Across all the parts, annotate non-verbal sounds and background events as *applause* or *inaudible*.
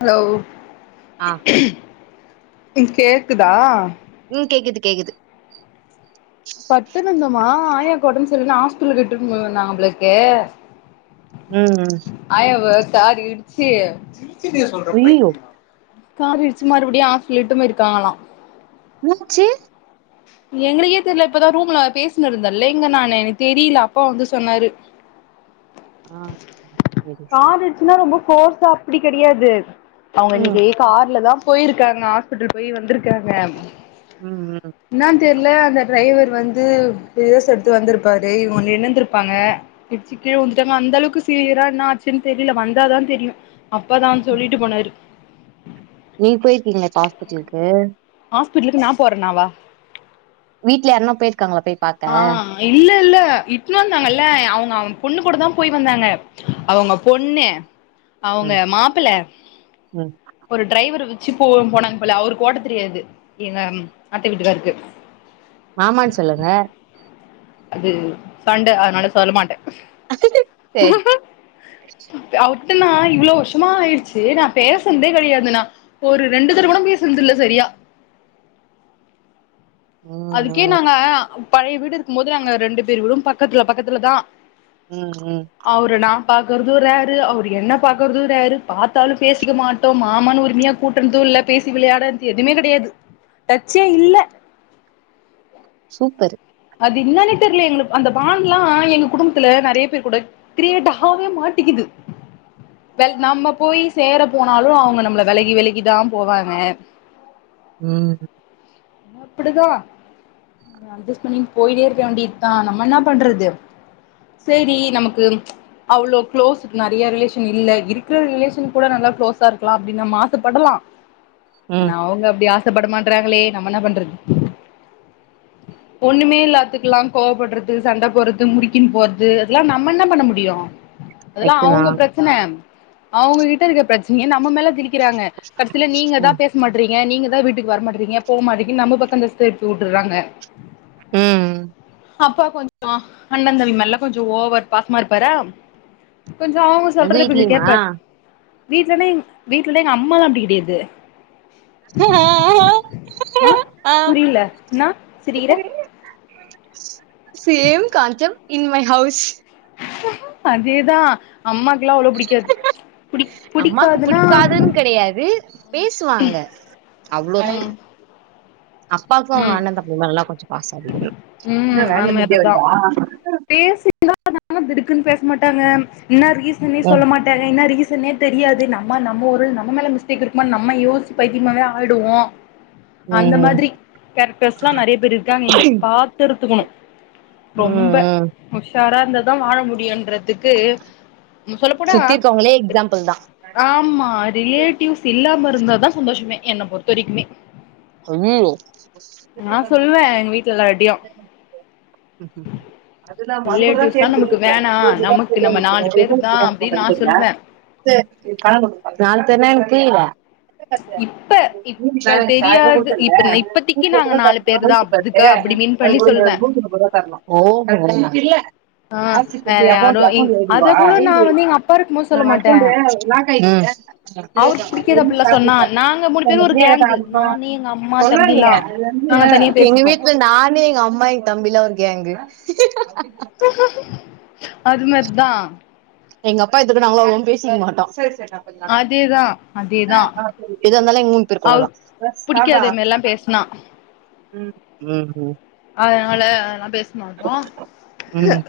Hello ஆ ம் கேக்குதா உம் கேக்குது கேக்குது பத்துனுந்தமா ஆயாக்கு ஒடம்பு சரியில்லனு ஹாஸ்பிட்டலுக்கு இட்டுனு போனாபோலக்கு உம் கார் இடுச்சி சிரிச்சுட்டு ஏன் சொல்ற அய்யய்யோ பைத்தியம் கார் இடிச்சி மறுபடியும் ஆஸ்பிட்லு இட்டு போயிருக்காங்களா என்னச்சி எங்களுக்கே தெரில இப்பதா ரூம்ல பேசினு இருந்தேல்ல இங்க நானு எனக்கு தெரியல அப்பா வந்து சொன்னாரு ஆ ஆ சரி சரி போர்ஸ்சா அப்படி கெடயாது அவங்க ம் இன்னைக்கு கார்ல தா போயிருக்காங்க ஹாஸ்பிட்டல் போய் வந்திருக்காங்க ம் ம் என்னானு தெர்ல அந்த டிரைவர் வந்து பேஸ் எடுத்து வந்துருப்பாரு ஒன்னு இனந்துருப்பாங்க இட்ச்சி கீழ விழுந்துட்டாங்க அந்த அளவுக்கு சிவியரா என்னா ஆச்சுன்னு தெரில வந்தாதா தெரியும் அப்பதா வந் சொல்லிட்டு போனாரு நீங்க போயிருக்கீங்களா இப்ப ஹாஸ்பிட்டலுக்கு ஹாஸ்பிட்டலுக்கு நா போறனாவா வீட்ல யார்னா போயிருக்காங்களா பேய் பாக்க இல்ல இட்ன்னு வந்தாங்க இல்ல அவுங்க அவங் பொண்ணு கூட தா போய் வந்தாங்க அவுங்க பொண்ணு அவுங்க ம் மாப்பிள்ள ம் ஒரு டிரைவரு வி சிப்பூவும் போனாங்க போல அவருக்கு ஓட்ட தெரியாது எங்க அத்த வீட்டுக்காருக்கு ஆமான்னு சொல்லுங்க அது சண்ட அதனால சொல்ல மாட்டே சேரி அவு ட்டுனா இவ்ளோ வருஷமா ஆயிருச்சு நா பேசன்தே கெடையாதுனா ஒரு ரெண்டு தடகூட பேசனது இல்ல சரியா ம் அதுக்கே ம் நாங்க பழய வீடு இருக்குமோது நாங்க ரெண்டு பேர் வீடோ பக்கத்துல பக்கத்துல தா ம் ம் பாக்கறது ரேரு அவரு என்ன பாக்கறது ரேரு பாத்தாலு பேசிக்க மாட்டோ மாமானு உரிமையா கூட்டனுது இல்ல பேசி விளையாடன்து எதுமே கெடையாது டச்சே இல்ல சூப்பர் அது என்னன்னே தெர்ல எங்களுக் அந்த பான்டுலா எங்க குடும்பத்துல நெறையா பேர் கூட கிரியேட்டாவே மாட்டிக்குது வெ நம்ம போயி சேர போனாலு அவுங்க நம்மள வெலகி வெலகிதா போவாங்க ம் அப்படிதா கொஞ்சோ அஜஸ்ட் பண்ணி போயிட்டே இருக்கே வேண்டியதா நம்ம என்ன பண்றது சேரி நமக்கு அவ்ளோ குளோஸ் நெறையா ரிலேஷன் இல்ல இருக்குற ரிலேஷன் கூட நல்லா கு்ளோஸா இருக்கலா அப்டி நம்ம ஆசப்படலா ம் ஆனா அவுங்க அப்டி ஆசைப்பட மாட்றாங்களே நம்ம என்ன பண்றது ஒண்ணுமே இல்லாத்துக்குலா கோவப்படுறது சண்ட போறது முறுக்கின்னு போறது அதெல்லா நம்ம என்ன பண்ண முடியோ அதெல்லா கரெக்ட்டு தா அவுங்க பிரச்சன அவுங்ககிட்ட இருக்குற பிரச்சனய நம்ம மேல திணி கிறாங்க கடைசில நீங்க தா ம் பேச மாட்டறீங்க நீங்க தா வீட்டுக்கு வர மாட்டறீங்க போ மாட்டிகு நம்ம பக்கம் இந்த கிரைப் உட்டறாங்க ம் அப்பா கொஞ்சோ அண்ணந்தம்பி மேல்லா கொஞ்சோ ஓவர் பாசமா இருப்பாரா கொஞ்சோ அவுங்க உங்க சொல்றத கொஞ்சோ வீட்லயுமா கேப்பாரு ரீச்ன்னா எங் வீட்டுலலா எங்க அம்மாலா அப்டி கெடயாது ஆ புரில என்னா சிரிக்கிற சரி. சேம் காஞ்சம் இன் மை ஹவுஸ் அதேதா அம்மா அம்மாக்கு புடிக்காதுன்னா புடிக்காதுன் கெடயாது பேசுவாங்க அவ்ளோ ம் அப்பாவுக்கும் ம் அண்ணன் தம்பி மேலலா கொஞ்ச பாசம் அதிக ம் அது மாரிதா பேசிட்தா இருந்தாங்க திடுக்குன் பேச மாட்டாங்க என்னா ரீசன்னே சொல்ல ம் மாட்டாங்க என்னா ரீசன்னே தெரியாது நம்ம நம்ம ஒரு நம்ம மேல மிஸ்டேக் இருக்குமா நம்ம யோச்சு பைத்தியமா ஆயிடுவோ அந்த ம் மாதிரி கேரக்டர்ஸ்ல்லாம் நெறைய பேர் இருக்காங்க இங்க பாத்துரு க்கணும் ரொம்ப ம் ம் உஷாரா இருந்தாதா வாழ முடியன்றதுக்கு சொல்லப்போனா சுத்தி இருக்கவங்களே எக்ஸாம்பிள் தா ஆமா ரிலேட்டிவ்ஸ் இல்லாம இருந்தாதான் சந்தோஷமே என்ன பொறுத்த வரைக்குமே ஐய்யோ சில்லறை நா தரனு சொல்லுவே எங்க வீட்ல எல்லார்ட்டியு *inaudible* ம் ம் அதுதா அது கூடதான் ரிலேட்டிவ்ஸ்லா நமக்கு வேணா சேர்துப்ப நமக்கு நம்ம நாலு பேரு தா அப்டின்னு நா சொல்லுவே *inaudible* *unintelligible* இப்ப இப்பதே ஆய்ரூபா குடுத்தன்ல நூத்துபத்து ரூபா தர்னும் பேர் தா நூத்தி பத்து அதுக்கா அப்டி மீன் அது பண்ணி கொஞ்ச சொல்வே நூத்திநுப்பது ரூபா தர்ணும் *inaudible* ஆ ஆக்ஸிஸ் வேற யாரு அக்கௌண்ட அக்கௌண்ல ஏத்தி அத விடவா கூட நா வந்து எங்க அப்பா இருக்கும்போது *unintelligible* நா சொல்ல மாட்டே அக்கௌண்ட் லாக்காயிரு அப்ளே அவருக்கு புடிக்காது அப்டிலா சொன்னா நாங்க மூணு பேரு பண்ணு ஒரு கேங்கு *unintelligible* நானு எங்க அம்மா சொல்றாங்க தம்பிலா அது வந்து நாங்க தனியா எங்க பேசிப்போ வீட்ல நானு எங்க அம்மா எங்க தம்பிலா ஒரு கேங்கு அது மாரிதா எங்க அப்பா எதுக்குனு அவுங்க அவுங்க பேசிக்க மாட்டோ அதேதா அதேதா எதா இருந்தாலு எங்க மூணு பேருக்கு உள்ளதான நா ம் ம் ம் அதனால அதல்லா பேச மாட்டோம் ம் ம்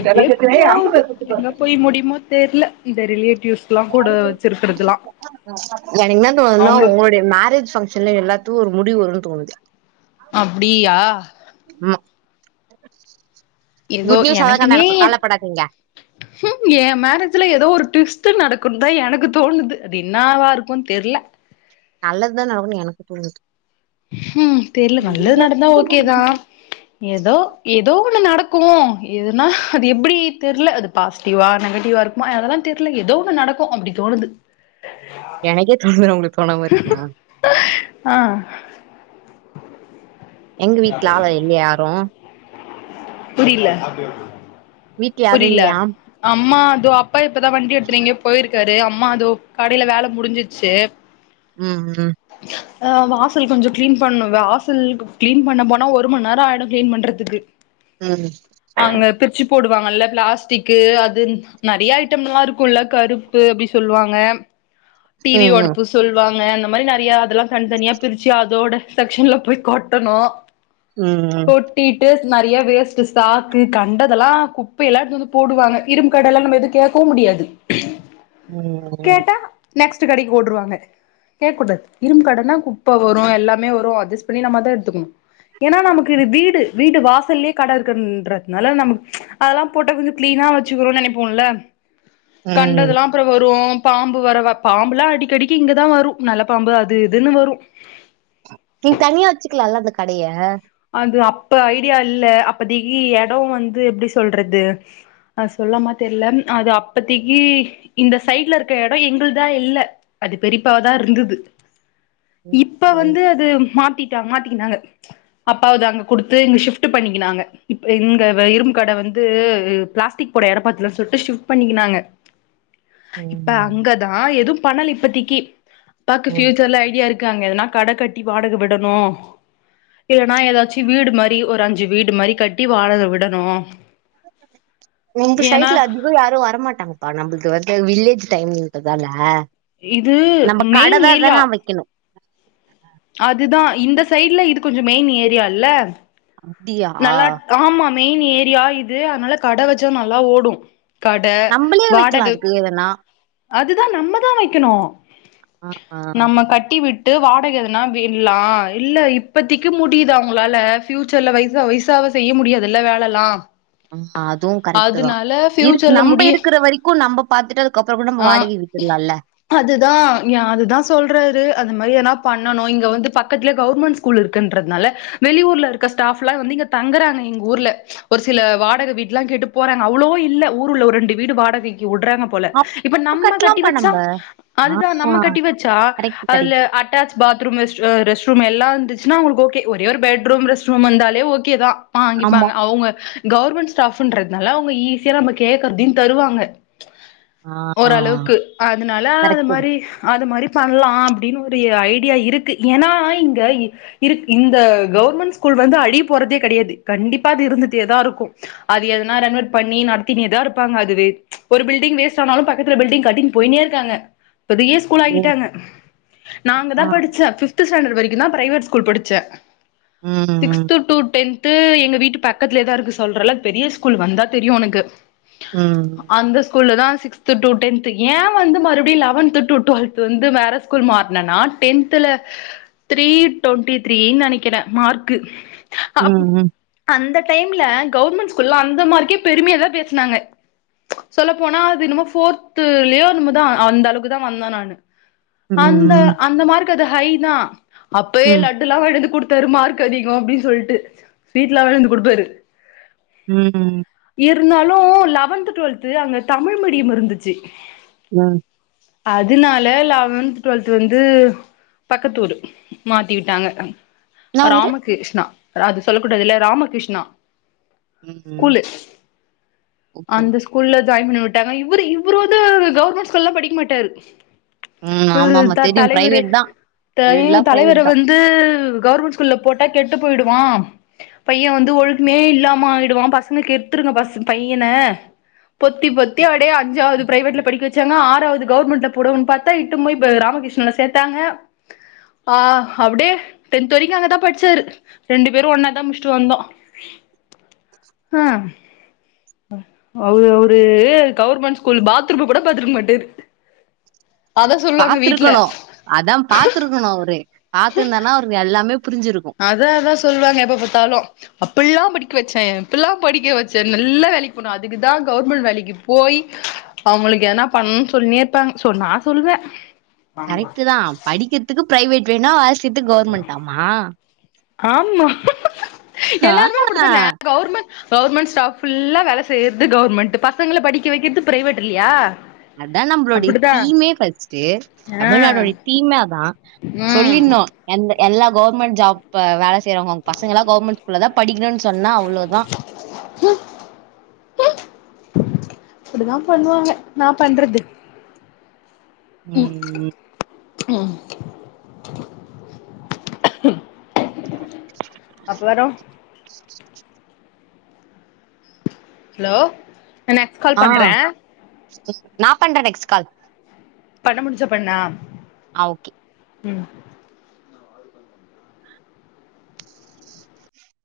இப்டியே போகுது எங்க போய் முடியுமோ தெர்ல இந்த ரிலே எனக்கு என்ன தோனுதுன்னா அவுங்க உங்களுடைய மேரேஜ் பங்க்ஷன்ல எல்லா து ஒரு முடிவுவருன்னு தோணுது அப்டியா ஆமா ஏதோ குட் நியூஸா தாங்க எனக்குமே நடக்கு கவலப்படாதீங்க எ மேரேஜ்ல ஏதோ ஒரு ட்விஸ் ட் நடக்குண்தா எனக்கு தோணுது அது என்னாவா இருக்கும்னு தெர்ல நல்லதுதா நடக்கும்னு எனக்கு தோணுது ஹும் தெர்ல நல்லது நடந்தா ஓகேதா எதோ எதோ ஒண்ணு நடக் கும் எதுனா அது எப்டி தெர்ல அது பாசிட்டிவா நெகட்டிவா இருக்கும் அதெல்லாம் தெர்ல எதோ ஒன் நடக்கு ம் அப்டி தோணுது எனக்கே தோணுது உங்களுக்கு தோணாம இருக்குமா ஆ எங்க வீட்ல ஆள இல்லயா யாரும் புரியில வீட்ல யாரும் புரியில இல்லையா அம்மா அதோ அப்பா இப்பதா வண்டி எடுத்துனு எங்கயோ போயிருக்காரு அம்மா அது கடையில வேலை முடிஞ்சிச்சு ம் ம் ஆ வாசல் கொஞ்ச கிளீன் பண்ணுங்க வாசலு கிளீன் பண்ண போனா ஒரு மண்நேர ஆயிடும் கிளீன் பண்றதுக்கு ம் அங்க பிரிச்சு போடுவாங்கல்ல பிளாஸ்டிக்கு அது நெறைய ஐட்டம் எல்லா இருக்கும்ல கருப்பு அப்டி சொல்லுவாங்க டிவி ம் உடப்பு சொல்வாங்க அந்த மாரி நெறைய அதெல்லாம் தனித்தனியா பிரிச்சு அதோட செக்ஷன்ல போய் கொட்டணு ம் கொட்டிட்டு நறைய வேஸ்ட் ஸ்டாக் கண்டதெல்லா குப்ப எல்லா எடுத்து வந்து போடுவாங்க இரும்பு கடைல நம்ம எதுவு கேக்கவு முடி யாது ம் ம் நெக்ஸ்ட் கடைக்கு ஓட்ருவாங்க கேக்கூடா இரும்பு கடனா குப்ப வரு எல்லாமே வரு அட்ஜஸ்ட் பண்ணி நம்மதா எடுத்துக்கணு ஏன்னா நமக்கு இது வீடு வீடு வாசல்லயே கட இருக்குன்றதுனால நமக்கு அதெல்லா போட்ட கொஞ்ச கிளீ னா வச்சுக்குறோ நெனைப்போல ம் கண்டதுல்லா அப்புற வரு பாம்பு வரவ வ பாம்புல்லா அடிக்கடிக்கு இங்கதா வரு நல்ல பாம்பு அது இதுன்னு வரு நீங்க தனியா வச்சுக்கலால அந்த கடைய அது அப்ப ஐடியா இல்ல அப்ப திகி எடோ வந்து எப்டி சொல்றது அ சொல்ல மாட் இல்லன் அது அப்பத்திக்கு இந்த சைட்ல இருக்க எடொ எங்கள்தா இல்ல அது பெரியப்பாவாதா இ ருந்தது ம் இப்ப வந்து அது மாத்திட்டா மாத்திக்கினாங்க அப்பாவுது அங்க கொடுத்து இங்க ஷிஃப்ட் பண்ணிக்கினாங்க இப் இங்க வ இரும் கட வந்து இ பிளாஸ்டிக் புட யரப்பாத்துல சுட்டு ஷிஃப்ட் பண்ணிக்கினாங்க ம் இப்ப ம் அங்கதா எதுவு பண்ணல இப்பத்திக்கு அப்பாக்கு ம் ஃபியூச்சர்ல ஐடியா இருக் க்காங்க எதனா கட கட்டி வாடக விடணு இல்லன்னா ஏதாச்சு வீடு மாரி ஒரு அஞ்சு வீடு மாரி கட்டி வாடக விடணு உங்க ஏன்னா சைட்ல அதிக யாரு வரமாட்டாங்கப்பா நம்மளுக்கு வ வ வில்லேஜ் டைம்றதால இது நம்ம மெயின் கடதா ஏரியா வெரன்னா வைக்கணு அதுதா இந்த சைடு்ல இது கொஞ்ச மெயின் ஏரியால்ல அப்டியா நல்லா ஆமா மெயின் ஏரியா இது அனால கட வச்சா நல்லா ஓடு கட நம்மளே வாடக வைக்கலாம் அதுக்கு எதனா அதுதா நம்மதா வைக்கணு ஆ ஆ நம்ம கட்டி விட் டு வாடக எதனா விட்லா இல்ல இப்பத்திக்கு முடியுதா உங்களால ஃபியூச்சர்ல வய சா வயசாவ செய்ய முடியாதுல்ல வேல எல்லா ஆ அதுவு கரெக்ட்டு தா இருக் ஃபியூச்சர்ல நம்ம முடிய இருக்குற வரைக்கு நம்ம பாத்துட்டு அதுக்கப்புறோ கூட நம்ம ஆ வாடகை விட்டுட்லால அதுதா ஏ அதுதா சொல்றாரு அது மாரி ஏனா பண்ணனு இங்க வந்து பக்கத்துலயே கவர்மெண்ட் ஸ்கூல் இருக்குன்றதுனால வெளியூர்ல இருக்க ஸ்டாஃப் ப்லா வந்து இங்க தங்குறாங்க எங்க ஊர்ல ஒரு சில வாடக வீட்லா கேட்டு போறாங்க அவ்வளோ இல்ல ஊருல ஒரு ரெண்டு வீ வீடு வாடகைக் கு வுடுறாங்க போல இப்ப அப்ப நம்ம கட்டி கட்டலாம்ப்பா வச்சா நம்ப ஆ அதுதா நம்ம கட்டி வச்சா கரெக்ட் அதுல கரெக்ட் அ அட்டேச் பாத்ரூம் வெச் அ ரெஸ்ட் ரூம் எல்லா இருந்துச்சுன்னா அவங்களுக்கு ஓகே ஒரே ஒரு பெட்ரூம் ரெஸ்ட்ரூம் இருந்தாலே ஓகே தா ஆமா வாங்கிப்பாங்க அவங்க கவர்மெண்ட் ஸ்டாஃபுன்றதுனால அவங்க ஈஸியா நம்ம கேக்குறதையு தருவாங்க ஆ ஓரளவுக்கு அதுனால அது கரெக்ட் தான் மாரி அது மாரி பண்லா அப்டின்னு ஒரு எ ஐடியா இருக்கு ஏன்னா இங்க இ இருக் இந்த கவர்மெண்ட் ஸ்கூல் வந்து அடிப் போறதே கெடையாது கண்டிப்பா அது இருந்தேதா இருக்கு அது எதனா ரெண்வேட் பண்ணி நடத்தினேதா இருப்பாங்க அதுவே ஒரு பில்டிங் வேஸ்ட் ஆனாலு பக்கத்துல பில்டிங் கட்டின்னு போய்னே இருக்காங்க பெரிய ஸ்கூல் ம் ஆக்கிட்டாங்க நாங் அங்கதா ஆ படிச்சே ஃபிஃப்துச் ஸ்டாண்டர்ட் வரைக்கு தா பிரைவேட் கூல் படிச்சே ம் ம் சிக்ஸ்த் டு டெந்து எங்க வீட்டு பக்கத்தலயேதா இருக்கு சொல்றல்ல பெரிய ஸ்கூல் வந்தா தெரியு உனக்கு ம். அந்த ஸ்கூல்ல தா சிக்ஸ்து டு டெந்த்து ஏ வந்து மறுப்டியு லெவந்து டு வெல்த்து வந்து வேறு ஸ்கூல் மாறுனேன்னா டெந்துல த்ரீ டுவெண்ட்டி த்ரீ நெனைக்கிறே மார்க்கு அப் ம் ம் அந்த டைம்ல கவர்மெண்ட் ஸ்கூல்ல அந்த மார்க்கே பெருமையா தா பேசுனாங்க சொல்ல போனா அது இனமோ போர்துலயோ நம்மதா அந்த அளவுக்குதா வந்தே நானு அந்த ம் அந்த மார்க்கு அது ஹை தா அப்பவே ம் லட்டுலா வாங்கிட்டு வந்து குடுத் த்தாரு மார்க் அதிகோ அப்டின் சொல்ட்டு வீட்ல வேற வந்து குடுப்பாரு ம் ம் இருந்தாலு லெவன்த்து டுவெல்த்து அங்க தமிழ் மீடியம் இருந்துச்சு நா அதுனால லெவன்த் டுவெல்த் வந்து பக்கத்தூரு மாத்தி விட்டாங்க என்ன ஊரு ராமகிருஷ்ணா அது சொல்லக்கூடாதுல்ல ராமகிஷ்ணா ம் கூலு ஓகே அந்த ஓகே ஸ்கூல்ல ஜாயின் பண்ணி விட்டாங்க இவரு இவரு வந்து கவர்மெண்ட் ஸ்கூலெல்லா படிக்க மாட்டாரு ம் ஆமா இவரு ஆமா தா தெரியும் தலைவரு பிரைவேட் தான் தையி ஃபுல்லா தலைவர பிரைவேட் தான் வந்து கவுர்மெண்ட் ஸ்கூல்ல போட்டா கெட்டு போயிடுவா பையே வந்து ஒழுக்குமே இல்லாம ஆயிடுவா பசங்க கெடுத்துருங்க பஸ் பையன பொத்தி பொத்தி அப்டியே அஞ்சாவது பிரைவேட்ல படிக்க வச்சாங்க ஆறாவது கவுர்மெண்ட்ல போடுவாங்கனு பாத்தா இட்டும் போயி ப க்ராம ம கிருஷ்ணல சேத்தாங்க ஆ அப்டியே டென்த் வரைக்கூ அங்கதா பட்ச்சாரு ரெண்டு பேரு ஒன்னாதா முடுஸ்ட்டு வந்தோ ஆ அவரு அவரு கவுர்மெண்ட் ஸ்கூல் பாத்ரூம்ம கூட பாத்ருக்க மாட்டாரு அதா சொல்லுவாங்க வீட்ல பாத்துருக்கணு அதா பாத்துருக்கணு அவரு பாத்துருந்தார்னா அவருக்கு எல்லாமே புரிஞ்சிருக்கும் அத அதா சொல்வாங்க எப்ப பாத்தாலு அப் இப்புல்லா படிக்க வச்சே இப்புலா படிக்க வச்சே நல்லா வேலக்கி போனா அதுக்கு தா கவுர்மெண்ட் வேலைக்கி போயி அவுங்களுக்கு எதனா பண்ணு சொல்னே இருப்பாங் சோ நா சொல்றே கரெக்ட்டு தா படிக்கிறதுக்கு ப்ரைவேட் வேணா ஆஸ் ஆமா எல்லாருமே அப்டிதான ஆ கவுர்மெண்ட் கவுர்மெண்ட் ஸ்டாஃப் ஃபுல்லா வேல செய்றது கவுர்மெண்ட் பசங்கள படிக்க வைக்கிறது ப்ரைவேட் இல்லையா அதா நம்பளுடைய அப்டிதா தீமே ஃபர்ஸ்ட்டு ஆ தமிழ்நாட்டோட தீமே அதா ம் சொல்லிட்னு எந்த எல்லா கவுர்மெண்ட் ஜாப்ப வேல செய்யுறவங்க பசங்க எல்லா கவுர்மெண்ட் ஸ்கூல்ல தா படிக்கணுன்னு சொன்னா அவ்ளோதா அப்டிதா பண்ணுவாங்க என்னா பண்றது ம் ம் ம் அப்பறோ ஹலோ நா நெக்ஸ்ட் கால் பண்றே நா பண்றே நெக்ஸ்ட் கால் பண்ண முடிஞ்சா பண்ணா ஆ ஓகே. ம்